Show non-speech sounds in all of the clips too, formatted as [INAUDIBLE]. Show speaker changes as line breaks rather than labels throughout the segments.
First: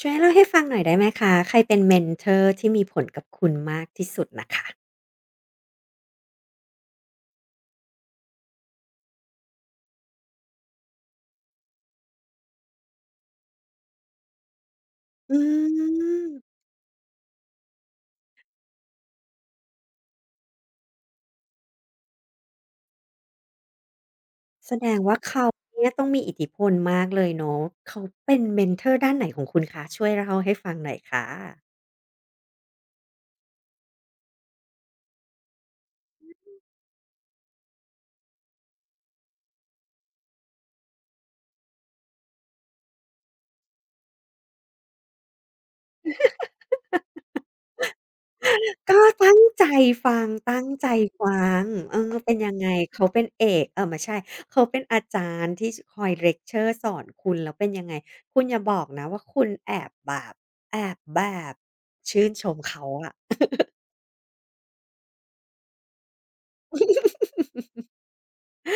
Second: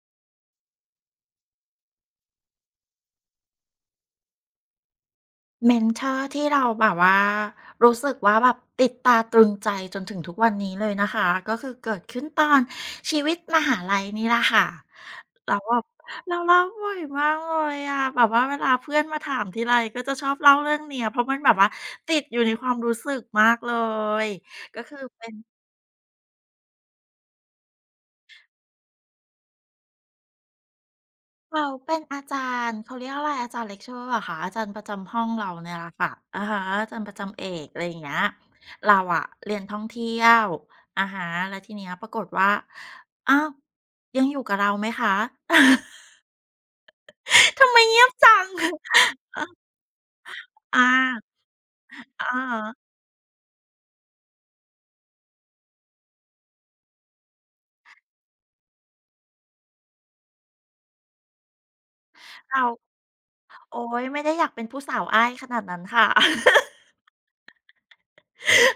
ช่วยเล่าให้ฟังหน่อยได้ไหมคะใครเป็น mentor ทอร์ที่มีผลกับคุณมากที่สุดน่ะค่ะ
เมนเทอร์ที่เราแบบว่ารู้สึกว่าแบบติดตาตรึงใจจนถึงทุกวันนี้เลยนะคะก็คือเกิดขึ้นตอนชีวิตมหาลัยนี่แหละค่ะ
อื
แล้วแบบ
ม
เราเล่าบ่อยมากเลยอะแบบว่าเวลาเพื่อนมาถามทีไรก็จะชอบเล่าเรื่องเนี้ยเพราะมันแบบว่าติดอยู่ในความรู้สึกมากเลย
แส
ก็
ด
คือ
งว่า
เป็น
เขาเนี่ยต้องมีอิทธิพลมากเลยเนาะเขาเป็น mentor ด้านไหนของคุณคะช่วยเล่าให้ฟังหน่อยค่ะ
เขาเป็นอาจารย์เขาเรียกอะไรอาจารย์เล c เชอร์เหรอะค่ะอาจารย์ประจำห้องเราเนี่ยแหละค่ะอะฮะอาจารย์ประจำเอกอะไรอย่างเงี้ยเราอะเรียนท่องเที่ยวอะฮะแล้วทีเนี้ยปรากฏว่าอ้าวยังอยู่กับเราไหมคะ [LAUGHS] ทำไมเงียบจัง
ก็ตั้งใจฟังตั้งใจ
อา
ฟังเออ
อะ
เป็นยังไง
ฮะ
เขาเป็นเอกเออไม่ใช่เขาเป็นอาจารย์ที่ชคอยเลกเชอร์สอนคุณแล้วเป็นยังไงคุณอย่าบอกนะว่าคุณแอบแบบแอบแบบชื่นชม
เรา
เขาอะ
โอ๊ยไม่ได้อยากเป็นผู้สาวอ้ายขนาดนั้นค่ะ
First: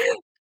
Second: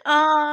เออ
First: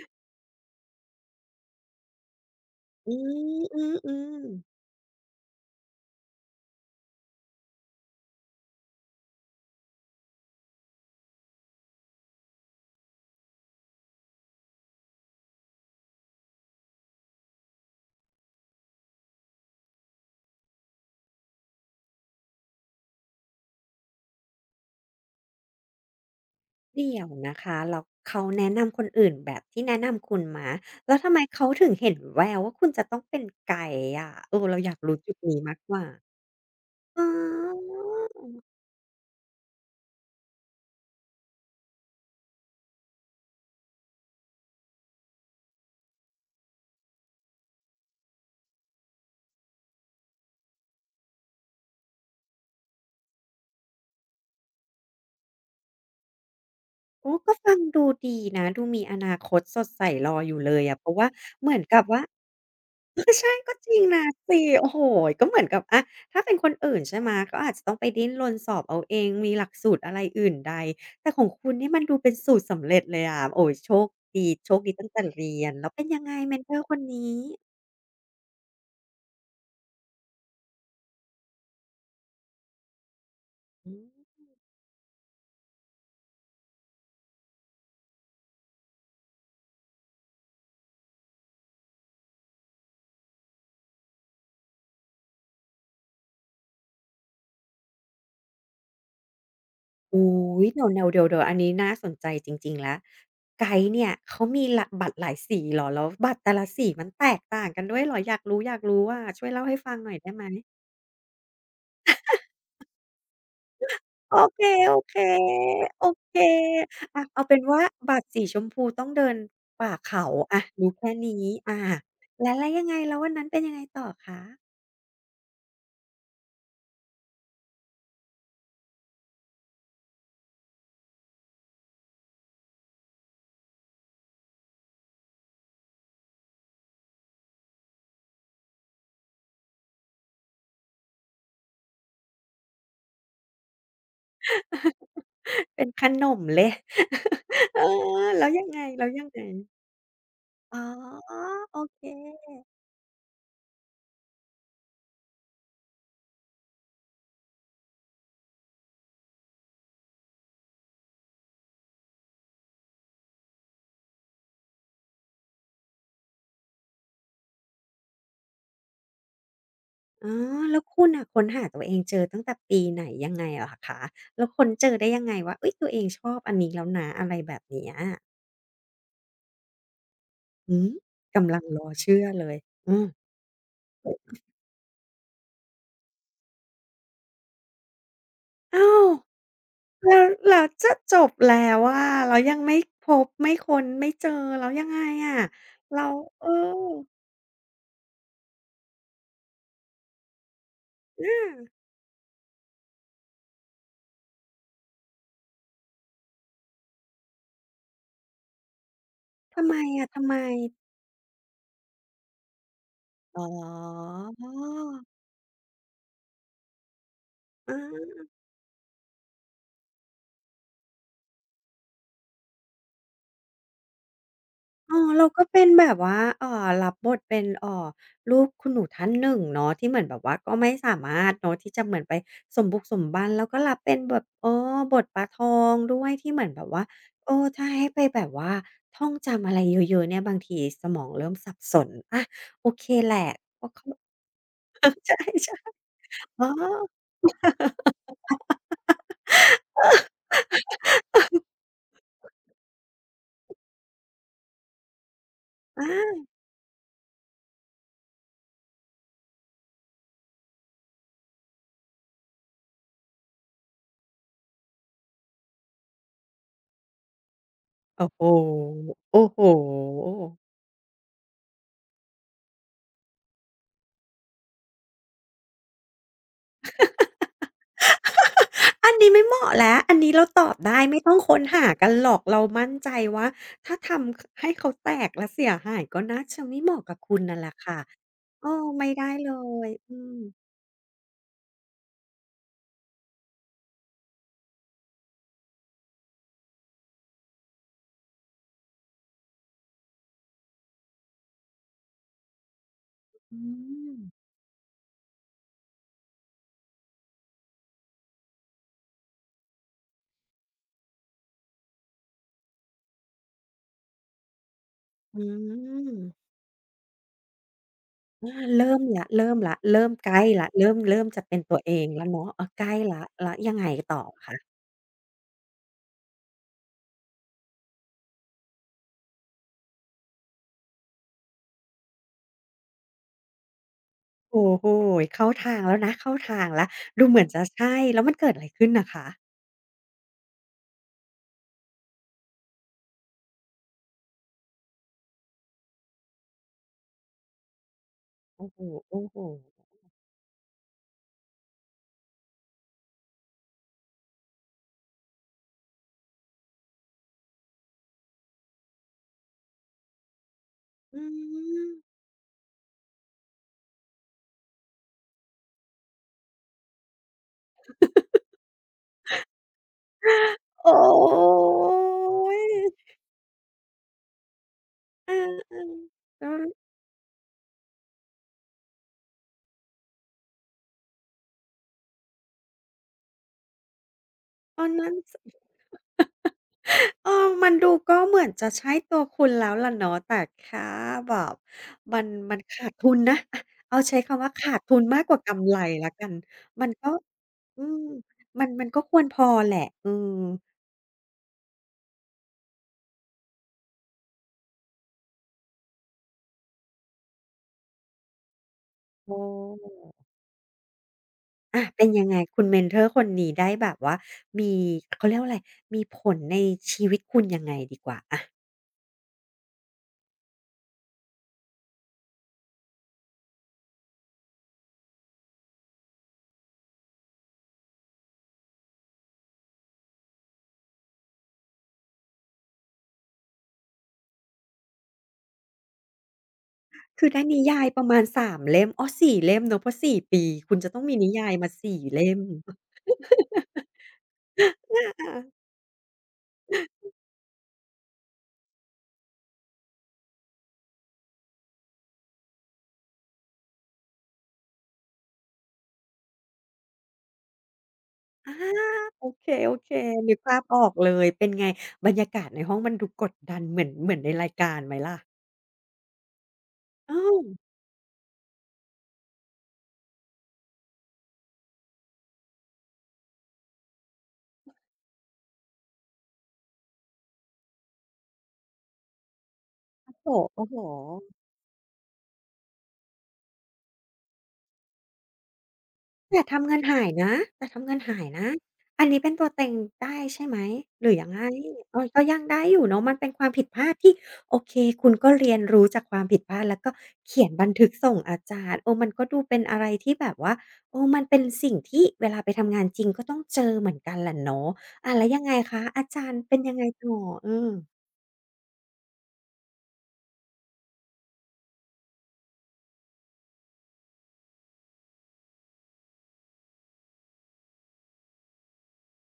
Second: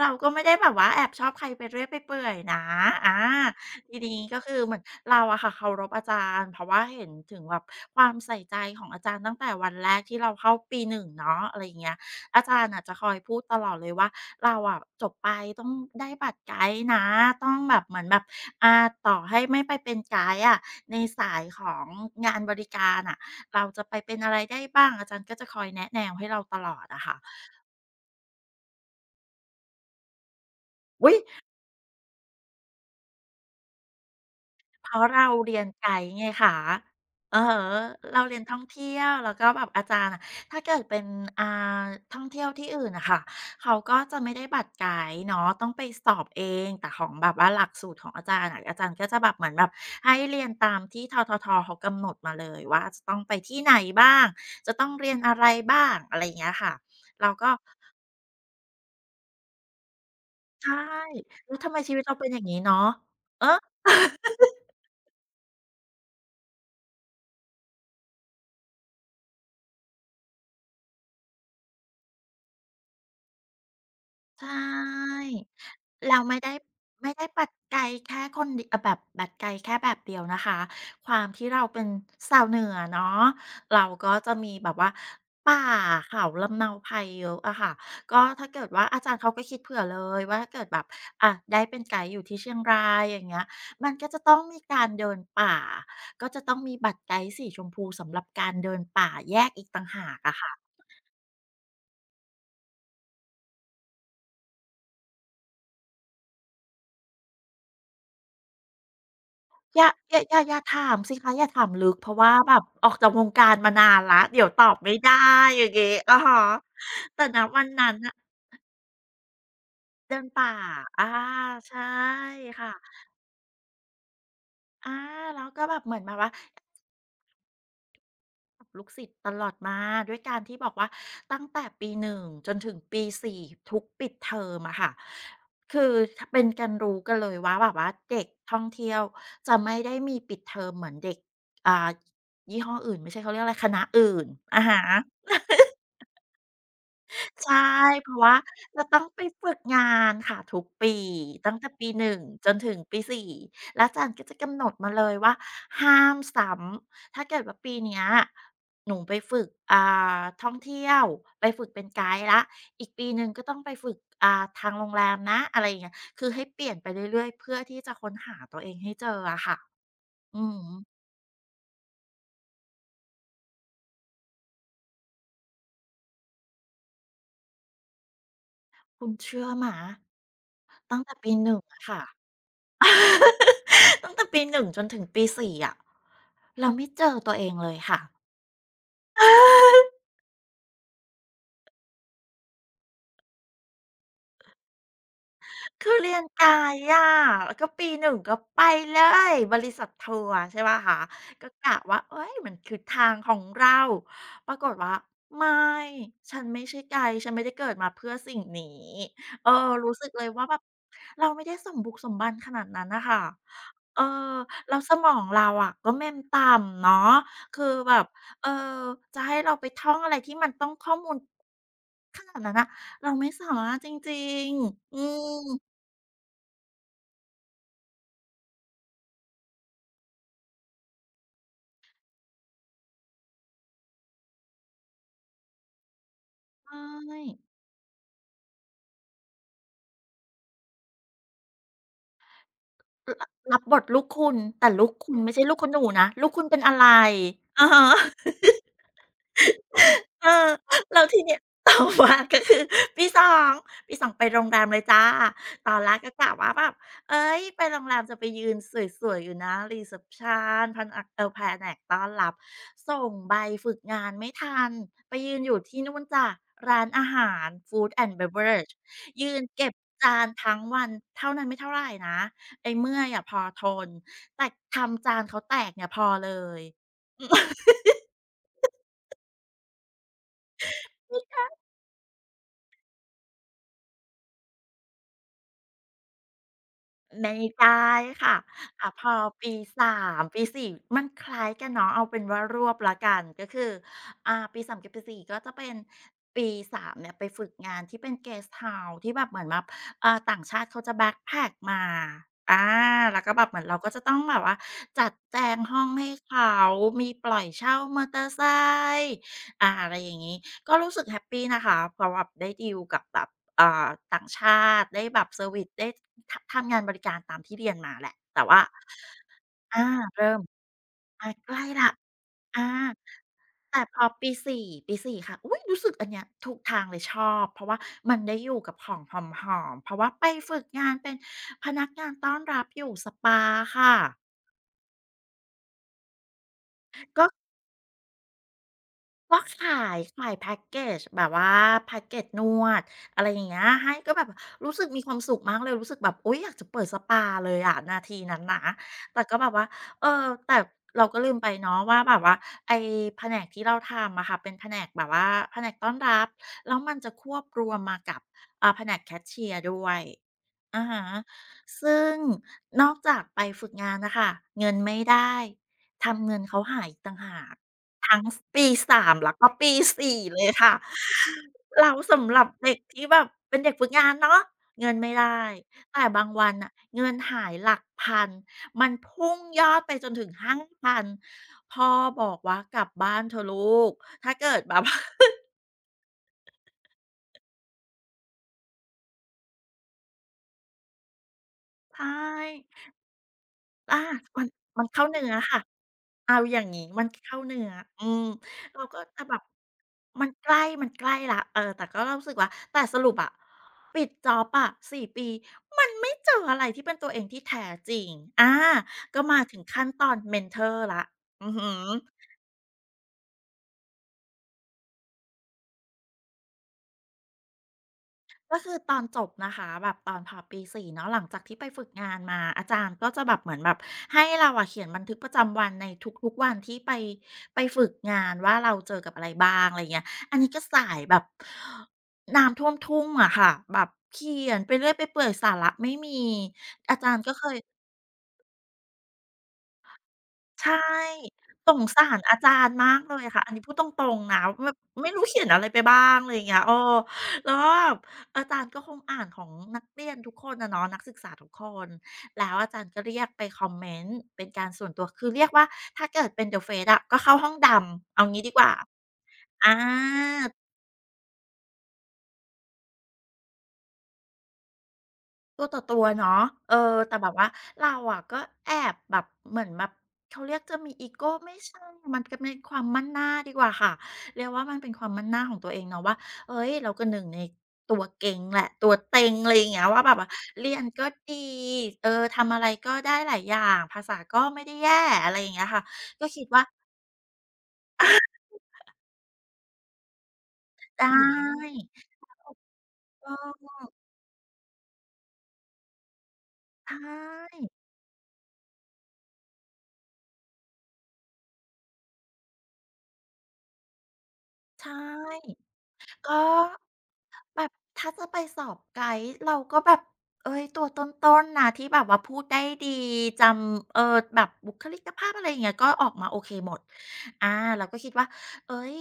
เราก็ไม่ได้แบบว่าแอบชอบใครไปเรื่อยไปเปื่อยนะ
อื
อา
มอืม
ที
อื
นี้
ม
ก็คือเหมือนเราอะค่ะเคารพอาจารย์เพราะว่าเห็นถึงแบบความใส่ใจของอาจารย์ตั้งแต่วันแรกที่เราเข้าปีหนึ่งเนาะอะไรอย่างเงี้ยอาจารย์อะจะคอยพูดตลอดเลยว่าเราอะจบไปต้องได้บัตรไกด์นะต้องแบบเหมือนแบบอ่าต่อให้ไม่ไปเป็นไกด์อะในสายของงานบริการอะเราจะไปเป็นอะไรได้บ้างอาจารย์ก็จะคอยแนะแนวให้เราตลอดอะ
เดี๋
ค่ะ
ยวนะคะแล้วเขาแนะนำคนอื่นแบบที่แนะนำคุณไหม
อุ๊
แล้
ย
วทำไมเขาถึงเห็นแววว่าคุณจะต้องเป็นไกด์อะเออ เรา
เพ
อยาก
ราะ
รู้
เรา
จุด
เรี
นี้
ยน
มาก
ไก
กว่า
ด์ไงคะ
อ๋
ออฮะ
อ
เราเรียนท่องเที่ยวแล้วก็แบบอาจารย์อะถ้าเกิดเป็นอ่าท่องเที่ยวที่อื่นน่ะค่ะเขาก็จะไม่ได้บัตรไกด์เนาะต้องไปสอบเองแต่ของแบบว่าหลักสูตรของอาจารย์อะอาจารย์ก็จะแบบเหมือนแบบให้เรียนตามที่ทเขากำหนดมาเลยว่าจะต้องไปที่ไหนบ้างจะต้องเรียนอะไรบ้างอะไรอย่างเงี้ยค่ะเรา
โอ้
ก็
ก็ฟังดูดีนะ ดูมีอนาคตสดใสรออยู่
ใช่
เลยอะเพราะว่า
แล้ว
เห
ทำ
มื
ไม
อน
ชีวิ
กั
ต
บ
เรา
ว่า
เป็นอย่างงี้เนาะ
ก็
เออ
ใช่ก็จริงนะสิโอ้โฮก็เหมือนกับอะถ้าเป็นคนอื่นใช่ไหมก็อาจจะต้องไปดิ้นรนสอบเอาเองมีหลักสูตรอะไรอื่นใดแต่ของคุณนี่มันดูเป็นสูตรสำเร็จเลยอะโอ้โฮโชคดี
ใช
โชคดีตั้ง
่
แต่เรียนแล้วเป็น
เรา
ยั
ว
งไง
ไม่ได้
เมนทอร์คน
ไม่ได้
นี้
ปัดไกลแค่คนเดยวแบบปัดไกลแค่แบบเดียวนะคะความที่เราเป็นชาวเหนือเนาะเรา
อื
ก็
ม
จะมีแบบว่าป่าเขาลำเนาไพรเยอะอะค่ะก็ถ้าเกิดว่าอาจารย์เขาก็คิดเผื่อเลยว่าถ้าเกิดแบบได้เป็นไกด์อยู่ที่เชียงรายอย่างเงี้ยมันก็จะต้องมีการเดินป่าก็จะต้องมีบัตรไกด์สีชมพูสำหรับการเดินป่าแยกอีกต่างหาก
อุ๊
อะ
ย
ค่ะ
เดี๋ยวๆเดี๋ยวๆอันนี้น่าสนใจจริงๆแล้วไกด์เนี่ยเขามีหละบัตรหลายสีเหรอแล้วบัตรแต่ละสีมันแตกต่างกันด้วยเหรออยากรู้ๆอะช่วยเล่าให้
อย่า
ฟังห
อ
น่อย
ย่า
ได้
อย่า
ไหม
อย่าถามสิคะอย่าถามลึกเพราะว่าแบบออกจากวงการมานานแล้ว
โอ
เดี๋ยวต
เค
อบไม่
โอ
ได้
เค
อย่างงี้
โอ
อะ
เค
ฮะแต่
อะ
ณ
เอาเป็น
วัน
ว่า
นั้นน่ะ
บัตรสีชมพูต้องเดินป่า
เดิน
เขา
ป่า
อะรู้
อา
แค่นี้อา
ใช่
แล้วแล้ว
ค่ะ
ยังไงแล้ววันนั้นเป็นยังไงต่อคะ
อาแล้วก็แบบเหมือนแบบว่า กับลูกศิษย์ตลอดมาด้วยการที่บอกว่าตั้งแต่ปีหนึ่งจนถึงปีสี่ทุกปิดเทอมอะค่ะคือเป็นกันรู้กันเลยว่าแบบว่าเด็กท่องเที่ยวจะไม่ได้มีปิดเทอมเหมือนเด็กอ่ายี่ห้ออื่นไม่ใช่เขาเรียกอะไรคณะอื่นอ่ะฮะ
เป็นขนมเลย
ใช่
[LAUGHS] เออ
เพราะว่า
แล้วยังไง
จะต้อง
แล้ว
ไป
ยังไง
ฝึกงานค่ะทุก
อ๋อ
ปีตั้งแต่
โอ
ปี
เค
หนึ่งจนถึงปีสี่แล้วอาจารย์ก็จะกำหนดมาเลยว่าห้ามซ้ำถ้าเกิดว่าปีเนี้ยหนูไปฝึกท่องเที่ยวไปฝึกเป็นไกด์แล้วอีกปีหนึ่งก็ต้องไปฝึกทางโรงแรมนะอะไรอย่างเงี้ยคือให้เปลี่ยนไปเรื่อยๆเพื่อที่จะค้นหาตัวเองให้เจออะค่ะ
อ๋
อือ
อแล้
ฮึ
วคุณน่ะค้นหาตัวเองเจอตั้งแต่ปีไหนยังไงเหรอคะแล้วค้นเจอได้ยังไงว่าเฮ้ยตัวเองชอบอันนี้แล้วนะอะไรแบบเนี้ย
คุณเชื่อไหม
หือ
ตั้งแต่ปี
กำ
1
ลังร
อะ
อ
ค่ะ
เชื่อเลยอืม
[LAUGHS] ตั้งแต่ปีหนึ่งจนถึงปีสี่อะ เราไม่เจอตัวเองเลยค่ะ
อ้าว
[LAUGHS]
แล้วแล้วจะจบแล้วอะแล้วยังไม่พบไม่ค้นไม่เจอแล้วยังไงอะ
คือ
เรา
เรียนไก
เออ
ด์อะแล้วก็ปีหนึ่งก็ไปเลย บริษัททัวร์ใช่เปล่าคะ
อ
ก็กะ
า
ว่าเฮ้ยมันคือทางของเรา ปรากฏว่าไม่ ฉันไม่ใช่ไกด์ฉันไม่ได้เกิดมาเพื่อสิ่งนี้เออ
ทำไม
รู้สึ
อะ
กเล
ทำ
ย
ไม
ว่าแบบเราไม่ได้สมบุกสมบันขนาดนั้นน่ะค่ะ
อ๋
เออ
อ
แล้วสมองเราอะก็เมมต่ำเนาะคือ
อา
แบบเออจะให้เราไปท่องอะไรที่มันต้องข้อมูลขนาดนั้นน่ะเราไม่สามารถจริงๆอื
อ๋อเราก็
ม
เป็นแบบว่ารับบทเป็นลูกคุณหนูท่านหนึ่งเนาะที่เหมือนแบบว่าก็ไม่สามารถเนาะที่จะเหมือนไปสมบุกสมบันแล้วก็รับเป็นแบบเออบทปลาทองด้วยที่เหมือนแบบว่า
ใช่
เออถ้าให้ไปแบบว่าท่องจำอะไรเยอะๆเนี่ยบางทีสมองเริ่มสับสนอาโอเคแห
ร
ละ [LAUGHS]
รั
เพ
บ
ราะ
บท
เขา
ลูกคุณแต่ลูกคุ
ใช
ณไม่ใช่ลู
่
กคุณหนูนะลูก
ๆ
คุ
อ๋อ
ณเป็นอะไรอะฮะ เออแล้วทีเนี้ย [LAUGHS] ต่อมาก็คือปีสองปีสองไปโรงแรมเลยจ้ะตอนแรกก็
อา
กะว่าแบบเฮ้ยไปโรงแรมจะไปยืนสวยๆอยู่หน้ารีเซปชันพนักแผนกต้อนรับส่งใบฝึกงานไม่ทันไปยืนอยู่ที่นู่นจ้ะร้านอาหาร Food
โอ้
and
โฮ
Beverage
โอ้
ยื
โฮ
นเก็บจานทั้งวันเท่านั้นไม่เท่าไรนะไอ้เมื่อยอะพอทนแต่ทำจานเขาแตกเนี่ยพอเลย [LAUGHS]
อันนี้ไม่เหมาะแล้วอันนี้เราตอบได้ไม่ต้องค้นหากันหรอกเรามั่นใจว่าถ้าทำให้เขาแตกและเสียหายก็น่าจะไม่เหมาะกับคุณ
ไม่
นั่นแหละ
ได
ค่ะ
้ค่ะ
เออไม่
พ
ได้
อ
เล
ปี
ย
สามปีสี่มันคล้ายกันเนาะเอาเป็นว่ารวบแล้วกันก็คือปีสามกับปีสี่ก็จะเป็นปีสามเนี่ยไปฝึกงานที่เป็น Guest House ที่แบบเหมือนแบบต่างชาติเขาจะแบ็กแพ็กมาอาแล้วก็
อื
แบบเหมือนเราก็จะต้อง
ม
แบบว่าจัดแจงห้องให้เขามีปล่อยเช่ามอเตอร์ไซค์อะไรอย่างงี้ก็รู้สึกแฮปปีนะคะเพราะแบบได้ดีลกับแบบ อ่าต่างชาติได้แบ
อื
บเซอร์วิซได้
ม
ทำงานบริการตามที่เรียนมาแหละ
อา
แต่ว่า
เริ่มแล้วเริ่มแล้ว
อา
เริ่มใกล้
เริ่ม
แล้วเริ่มเริ่มจะ
อา
เป็น
ใก
ตั
ล้
วเอ
แล้
ง
ว
แล้วเนาะเออ
อา
ใกล้แล้วแล้วยังไง
แต่พ
ต่อ
อปี
คะ
สี่ปีสี่ค่ะอุ๊ยรู้สึกอันเนี้ยถูกทางเลยชอบเพราะว่ามันได้อยู่กับของหอมๆเพราะว่าไปฝึกงานเป็นพนักงานต้อนรับอยู่สปาค่ะ
โอ้โฮเข้าทางแล้วนะเข้าทางแล้วดูเหมือ
ก็
นจะใช่แล้วมันเกิดอะไรขึ้นน่ะคะ
ก็ขายแพ็กเกจแบบว่าแพ็กเกจนวดอะไรอย่างเงี้ยให้ก็แบบรู้สึกมีความสุขมากเลยรู้สึกแบบโอ๊ยอยากจะเปิดสปาเลยอะนาทีนั้น
โอ้
นะ
โฮ
แต่ก็แบบว่า
ๆ
เออแต่เราก็ลืมไปเนาะว่าแบบว่าไอ้แผนกที่เราทำอะค่ะเป็นแผนกแบบว่าแผนกต้อนรับแล้วมันจะควบรวมมากับแผนกแคชเชียร์ด้วย อา
อื
ฮะ
ม
ซึ่งนอกจากไปฝึกงานนะคะเงินไม่ได้ทำเงินเขาหายอีกต่างหากทั้งปี3แล้วก็ปี4เลย
โอ
ค่ะ
๊
เราสำหรับเด็ก
ย
ที่แบบเป็นเด็กฝึกงานเนาะเงิน
เอ
ไม่
อ
ได้แต่
ๆ
บา
แล้
งวัน
ว
อ่ะเงินหายหลักพันมันพุ่งยอดไปจนถึงห้างพ่อบอกว่ากลับบ้านเถอะลูกถ้าเกิด
อ้อ
แบบ
นั่นส
[LAUGHS]
เออมันดูก็เหมือนจะใช่ตัวคุณแล้วล่ะเนาะแต่แค่แบบมัน
ใช่
มันขาดทุนนะ [LAUGHS] อะเอาใช้
อา
คำว่า
มัน
ขาดทุ
มั
น
น
มา
เข้า
กกว่า
เนื้อ
กำไร
ค่ะ
แล้วกัน
เอาอย่า
มั
ง
น
งี้
ก็
มันเข้า
อื
เนื้อ
ม
อืม
มันก็
เรา
ค
ก็
วรพ
จะ
อ
แบบ
แหละเือ
มันใกล้แล้วเออแต่ก็รู้สึกว่าแต่สรุปอะปิดจ็อบอะสี่ปีมันไม่เจออะไรที่เป็นตัวเองที่แท้จริงอา
โ
ก็มาถึงขั้นต
ออ
อน mentor แล้วอือ
อะ
ฮึ
เป็นยังไงคุณเมนทอร์คนนี้ได้แบบว่ามีเขาเรียกว่าอะไรมีผลในชีวิตคุณยังไงดีกว่าอะ
ก็คือตอนจบนะคะแบบตอนพอปีสี่เนาะหลังจากที่ไปฝึกงานมาอาจารย์ก็จะแบบเหมือนแบบให้เราอะเขียนบันทึกประจำวันในทุกๆวันที่ไปฝึกงานว่าเราเจอกับอะไรบ้างอะไรเงี้ยอันนี้ก็สายแบบน้ำท่วมทุ่งอะค่ะแบบเขียนไปเรื่อยไปเปื่อยสาระไม่มีอา
คือ
จาร
ได้
ย์ก็
นิ
เคย
ยายประมาณ3เล่มอ๋อ4เล่มเนาะเพราะ4ปีคุณจะ
ใช่
ต้องมีนิยายมา
ส
4
งสา
เล่
ร
ม
อาจารย์มากเลยค่ะอันนี้พูดตรงๆนะแบบ
อา
ไม่รู้
[LAUGHS]
เขียนอะไรไปบ้างอะไรอย่างเงี้ยเออแล้วก็แบบอาจารย์ก็คงอ่านของนักเรียนทุกคนอะเนาะนักศึกษาทุกคนแล้วอาจารย์ก็เรียกไปคอมเมนต์เป็นการส่วนตัวคือเรียกว่าถ้าเกิดเป็น The Face อะก็เข้าห้องดำเอา
อา
งี้ดีกว่า
โอเค
อา
ๆนึกภาพออกเลยเป็นไงบรรยากาศในห้องมันดูกดดันเหมือนเหมือนในรายการไหมล่ะ
ตัวต่อตัวเนาะเออ
อ้า
แต่
ว
แบบว่าเราอะก็แอบแบบเหมือนแบบเขาเรียกจะมีอีโกไม่ใช่มันก็เป็นความมั่นหน้าดีกว่าค่ะ เรียกว่ามันเป็นความมั่นหน้าของตัวเองเนาะว่าเฮ้ยเราก็หนึ่งในตัวเก่งแหละตัวเต็งอะไรอย่างเงี้ย
โอ้
ว่า
โฮ
แบบว่า
โอ้โฮ
เรียนก็ดีเออทำอะไรก็ได้หลายอย่างภาษาก็ไม่ได้แย่อะไรอย่างเงี้ยค่ะ
แต่
ก็คิด
ทำเงิน
ว่า
หายนะแต่ทำเงินหาย
า
นะอันนี้เป็นตัวเต็งได้ใช่ไหมหรือ
[LAUGHS] ได
ยังไง
้
เออก็ยังได้อยู่เนาะมันเป็นค
เ
วามผิดพลา
อ
ด
อ
ที่โอเคคุณก็เรียนรู้จากความผิดพลาดแล้วก็
ใช
เขียนบัน
่
ทึกส่งอาจารย์เออมันก็ดูเป็นอะไรที่แบบว่าเออมันเป็นสิ่งที่เวลาไปทำงานจริงก็ต้องเจอเหมือนกันแหละเนาะ
ใช
อาแล้วยังไง
่
คะอาจารย์เป็
ก็
นยังไงต่อเออ
แบบถ้าจะไปสอบไกด์เราก็แบบเอ้ยตัวต้นๆนะที่แบบว่าพูดได้ดีจำเออแบบบุคลิกภาพอะไรอย่างเงี้ยก็ออกมาโอเคหมดเราก็คิดว่าเอ้ย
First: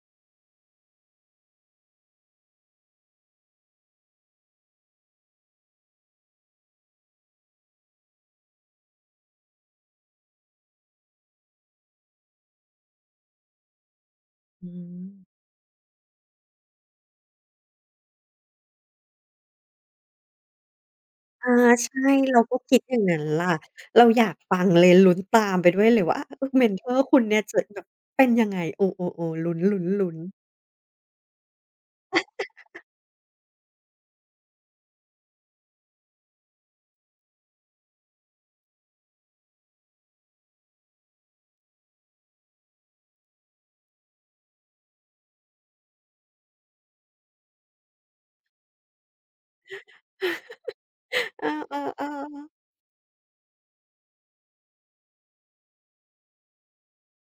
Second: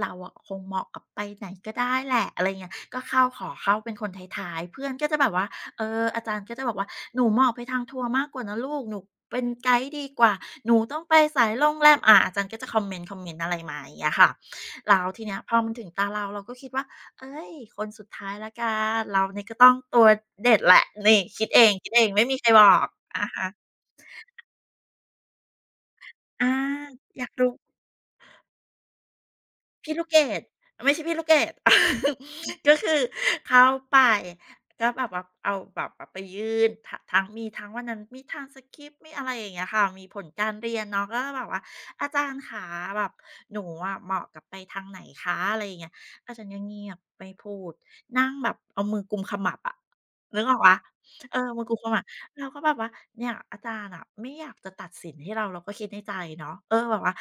เราอะคงเหมาะกับไปไหนก็ได้แหละอะไรเงี้ยก็เข้าขอเข้าเป็นคนท้ายๆเพื่อนก็จะแบบว่าเอออาจารย์ก็จะบอกว่าหนูเหมาะไปทางทัวร์มากกว่านะลูกหนูเป็นไกด์ดีกว่าหนูต้องไปสายโรงแรมอะอาจารย์ก็จะคอมเมนต์อะไรมาอย่างเงี้ยค่ะ
อื
แล้
ม
วทีเนี้ยพอมันถึงตาเราเราก็คิดว่า เอ้ยคนสุดท้ายแล้วกันเราเนี่ยก็ต้องตัวเด็ดแหละนี่คิด
อา
เองคิดเอ
ใช่
งไม่มี
เรา
ใคร
ก็
บอ
คิด
ก
อย่างนั้น
อะ
ล่ะ
ฮะ
เราอยากฟังเลยลุ้นตามไปด้วยเลยว่าเอ
อา
อเมนทอร์คุ
อ
ณ
ยาก
เนี่ย
รู้
จะแบบเป็นยังไงเออๆๆลุ
พี่ลูก
้
เก
นๆ
ด
ๆ
ไม่ใช่พี่ลูกเกด [LAUGHS] ก็คือเขาไปก็แบบว่าเอาแบบว่าไปยื่นทะทั้งมีทั้งวันนั้นมีทางสคริปต์มีอะไรอย่างเงี้ยค่ะมีผลการเรียนเนาะก็แบบว่าอาจารย์ขาแบบหนูอะเหมาะกับไปทางไหนคะอะไรอย่างเงี้ยอาจารย์ก็เงียบไม่พูดนั่งแบบเอามือกุมขมับอะนึกออกป่าเอ
เอ
อมือกุมขมับ
อ
เรา
ๆ
ก็
ๆ
แบบว่า เนี่ยอาจารย์อะไม่อยากจะตัดสินให้เราเราก็คิดในใจเนาะเออแบบว่า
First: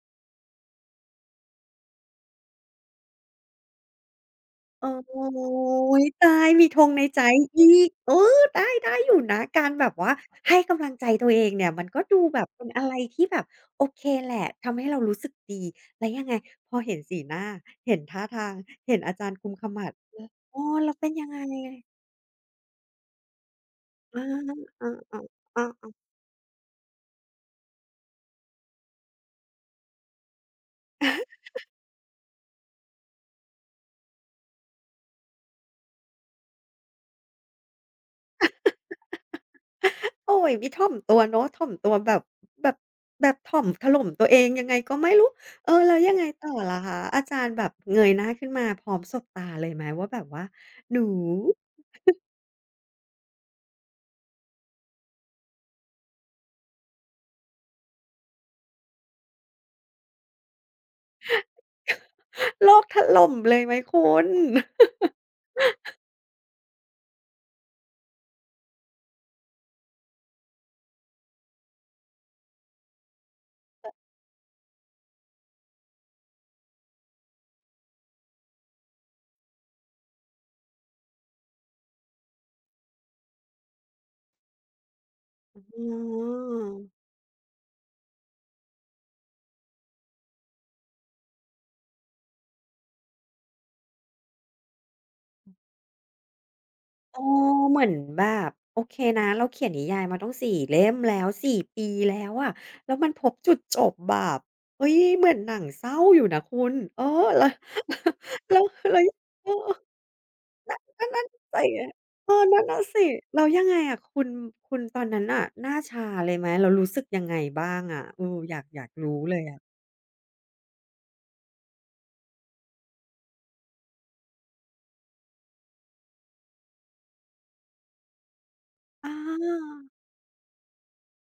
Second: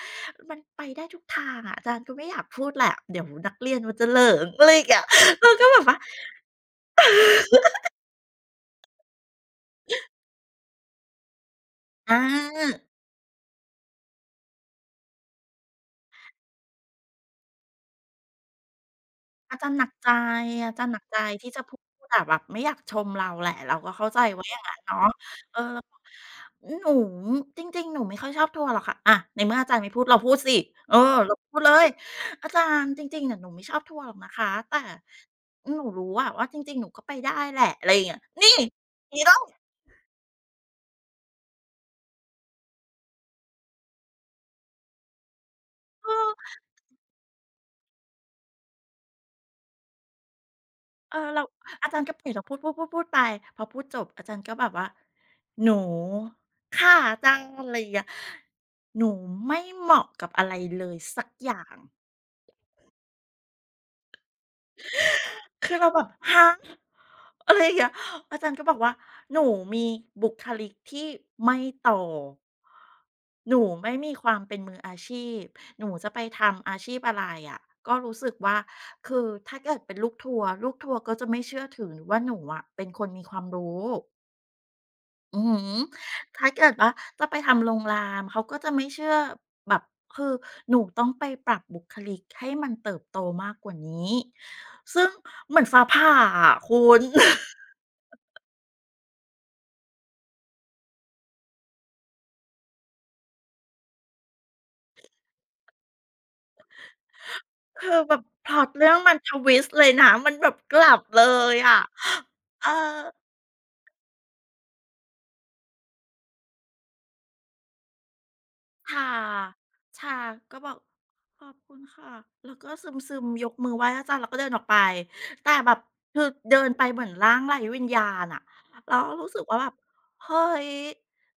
มันไปได้ทุกทางอะอาจารย์ก็ไม่อยากพูดแหละเดี๋ยวนักเรียนมันจะเหลิงอะไรอย่า
โอ้
งเงี้ย
โ
เรา
ฮ
ก็แบบว่า
ตายมีธงในใจอีกเออได้ได้อยู่นะการแบบว่าให้กำลังใจตัวเองเนี่ยมันก็
อา
ดูแบบเป็นอะไรที่แบบโอเคแหละทำให้เรารู้สึกดีแล้วยังไงพอเห็นสีหน้าเห็นท่าทางเห็นอาจารย์กุม
อา
ข
จารย์หนั
มั
ก
บ
ใจ
เออ
อาจาร
แล้
ย์ห
ว
นัก
เป็น
ใจ
ยังไง
ที่จะพูดอะแบบไม่อยากชมเราแหละเราก็เข้าใจ
อา
ว่าอย่างงั้น
เอ
เนาะ
อ
เออแล้ว
ๆ
ก็
ๆๆ
หนูจริงๆหนูไม่ค่อยชอบทัวร์หรอกค่ะอะในเมื่ออาจารย์ไม่พูดเราพูดสิเออเราพูดเลยอาจารย์จริงๆอะหนูไม่ชอบทัวร์หรอกนะคะแต่หนูรู้อะว่าจริงๆหนูก็ไปได้แหละอะไรอย่างเงี้ยนี่อย่างงี้ต้อง
โอ้ยมีถ่อมตัวเนาะถ่อมตัวแบบแบบถ่อมถล่มตัวเองยังไงก็ไม่รู้เออแล้ว
เอ
ยังไงต่อ
อ
ล่ะคะอาจารย์แบบเงยหน้าขึ้นมาพร้อมสบตาเลยไหมว่าแบบว่าหนู
เออเราอาจารย์ก็ปล่อยเราพูดพูดๆๆไปพอพูดจบอาจารย์ก็แบบว่าหนูค่ะอาจารย์อะไรอย่างเงี้ยหนูไม่เหมาะกับอะไรเลยสักอย่าง
โลกถล่มเลยไหมคุณ
คือเราแบบฮะอะไรอย่างเงี้ยอาจารย์ก็บอกว่าหนูมีบุคลิกที่ไม่โตหนูไม่มีความเป็นมืออาชีพหนูจะไปทำอาชีพอะไรอะก็รู้สึกว่าคือถ้าเกิดเป็นลูกทัวร์ลูกทัวร์ก็จะไม่เชื่อถือว่าหนูอะเป็นคนมีความรู้ อือหือ
อ๋อ
ถ้าเกิดว่าจะไปทำโรงแรมเขาก็จะไม่เชื่อแบบคือหนูต้องไปปรับบุคลิกให้มันเติบโตมากกว่านี้ซึ่งเหมือนฟ้าผ่าอะคุณ [LAUGHS]
เออเหมือนแบบโอเคนะเราเขียนนิยายมาต้องสี่เล่มแล้วสี่ปีแล้วอะแล้วมันพบจุดจบแบบเฮ้ยเหมือนหนังเศร้าอยู่นะคุณเออแล้ว [LAUGHS]
คือแบบพ
แล้
ล็อ
ว
ตเรื่อง
แล้ว
มันท
เอ
วิสต์เลย
อ
นะมันแบบกลับ
ก็นั่
เล
นสิ
ยอะ
เออนั่
เอ
น
อ
น่ะสิแล้วยังไงอะคุณคุณตอนนั้นน่ะหน้าชาเลยไหมแล้วรู้สึกยังไงบ้างอะเอออยาก
ชา
รู้เลยอะ
ชา ก็บอกขอบคุณค่ะ แล้วก็ซึมๆยกมือไหว้อาจารย์แล้วก็เดินออกไป แต่แบบคือเดินไปเหมือนร่างไร้วิญญาณอะเรา
อ
ก็รู้สึกว่าแบบ
า
เฮ้ย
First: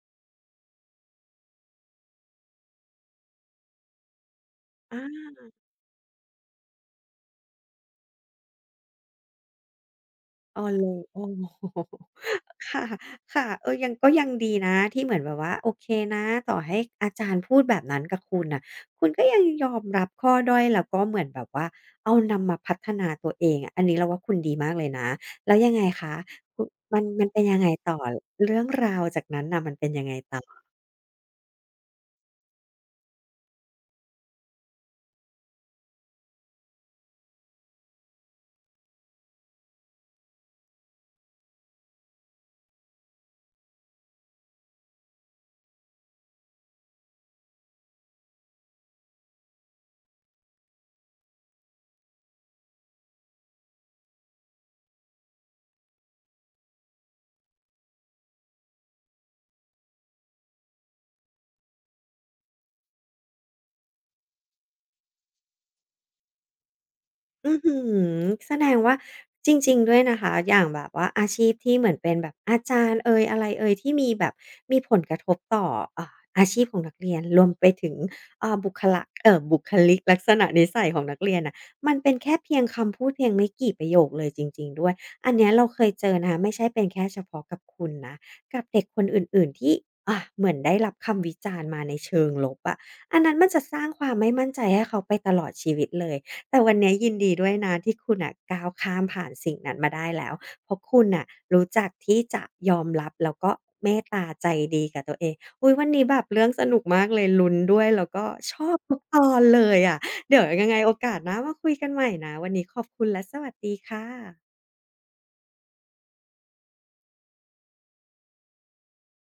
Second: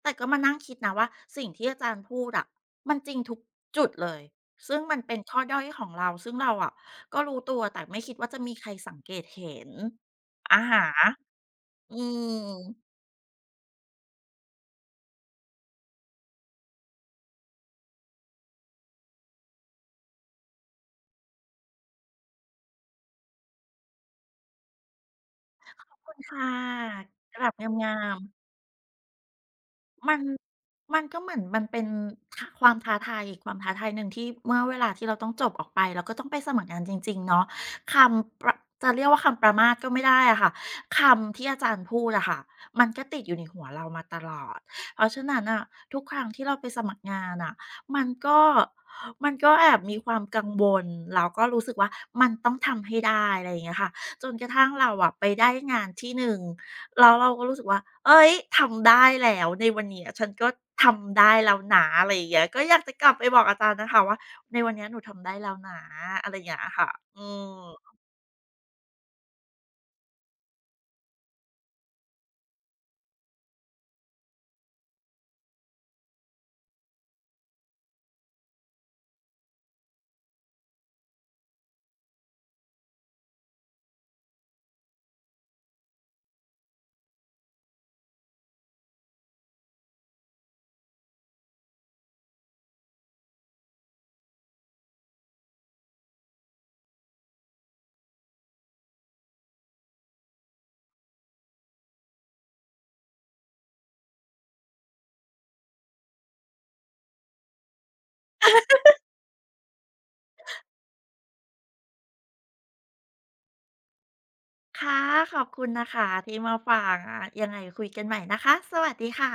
แต่ก็มานั่งคิดนะว่าสิ่งที่อาจารย์พูดอะมันจริงทุกจุดเลย ซึ่งมันเป็น
อา
ข้อด้อยของเรา ซึ่งเราอะก็รู้ตัวแต่ไม่คิดว่าจะมีใครสังเกตเห็น
อ๋
อะ
อ
ฮ
เลยโอ้
ะ
โ
อื
ฮ
ม
ค่ะค่ะเออยังก็ยังดีนะที่เหมือนแบบว่าโอเคนะต่อให้อาจารย์พูดแบบนั้นกับคุณน่ะคุณก็ยังยอมรับข้อด้อยแล้วก็เหมือนแบบว่าเอานำมาพัฒนาตัวเองอะอันนี้เราว่าคุณดีมากเลยนะแล้วยังไง
ขอบคุ
คะ
ณค่ะ
คุณมัน
ก
เป็น
ราบ
ยังไงต่อ
งามๆ
เรื่องราวจากนั้นน่ะมันเป็นยังไง
มัน
ต่อ
มันก็เหมือนมันเป็นทความท้าทายอีกความท้าทายหนึ่งที่เมื่อเวลาที่เราต้องจบออกไปแล้วก็ต้องไปสมัครงานจริงๆเนาะคำประจะเรียกว่าคำประมาทก็ไม่ได้อะค่ะคำที่อาจารย์พูดอะค่ะมันก็ติดอยู่ในหัวเรามาตลอดเพราะฉะนั้นน่ะทุกครั้งที่เราไปสมัครงานน่ะมันก็มันก็แอบมีความกังวลแล้วก็รู้สึกว่ามันต้องทำให้ได้อะไรอย่างเงี้ยค่ะจนกระทั่งเราอะไปได้งานที่หนึ่ง แล้วเราก็รู้สึกว่าเอ้ยทำได้แล้วในวันเนี้ยฉันก็ทำได้แล้วนะอะไรอย่างเงี้ยก็อยากจะกลับไปบอกอาจารย์นะคะว่าในวันเนี้ยหนูทำได้แล้วนะอะไรอย่างเงี้ยค่ะอื
อื้อฮื
ม
อแสดงว่าจริงๆด้วยนะคะอย่างแบบว่าอาชีพที่เหมือนเป็นแบบอาจารย์เอยอะไรเอยที่มีแบบมีผลกระทบต่อเอ่าอาชีพของนักเรียนรวมไปถึงเอ่อบุคละเอ่อบุคลิกลักษณะนิสัยของนักเรียนน่ะมันเป็นแค่เพียงคำพูดเพียงไม่กี่ประโยคเลยจริงๆด้วยอันเนี้ยเราเคยเจอนะคะไม่ใช่เป็นแค่เฉพาะกับคุณนะกับเด็กคนอื่นๆที่อ่ะเหมือนได้รับคำวิจารณ์มาในเชิงลบอะอันนั้นมันจะสร้างความไม่มั่นใจให้เขาไปตลอดชีวิตเลย แต่วันเนี้ยยินดีด้วยนะที่คุณน่ะก้าวข้ามผ่านสิ่งนั้นมาได้แล้วเพราะคุณน่ะรู้จักที่จะยอมรับแล้วก็เมตตาใจดีกับตัวเองอุ๊ยวันนี้แบบเรื่องสนุกมากเลยลุ้นด้วยแล้วก็ชอบทุกตอนเลยอะเดี๋ยวยังไงโอกาสหน้ามาคุยกันใหม่นะวันนี้ขอบคุณและสวัสดีค่ะ
ค่ะขอบคุณนะคะที่มาฟังอ่ะยังไงคุยกันใหม่นะคะสวัสดีค่ะ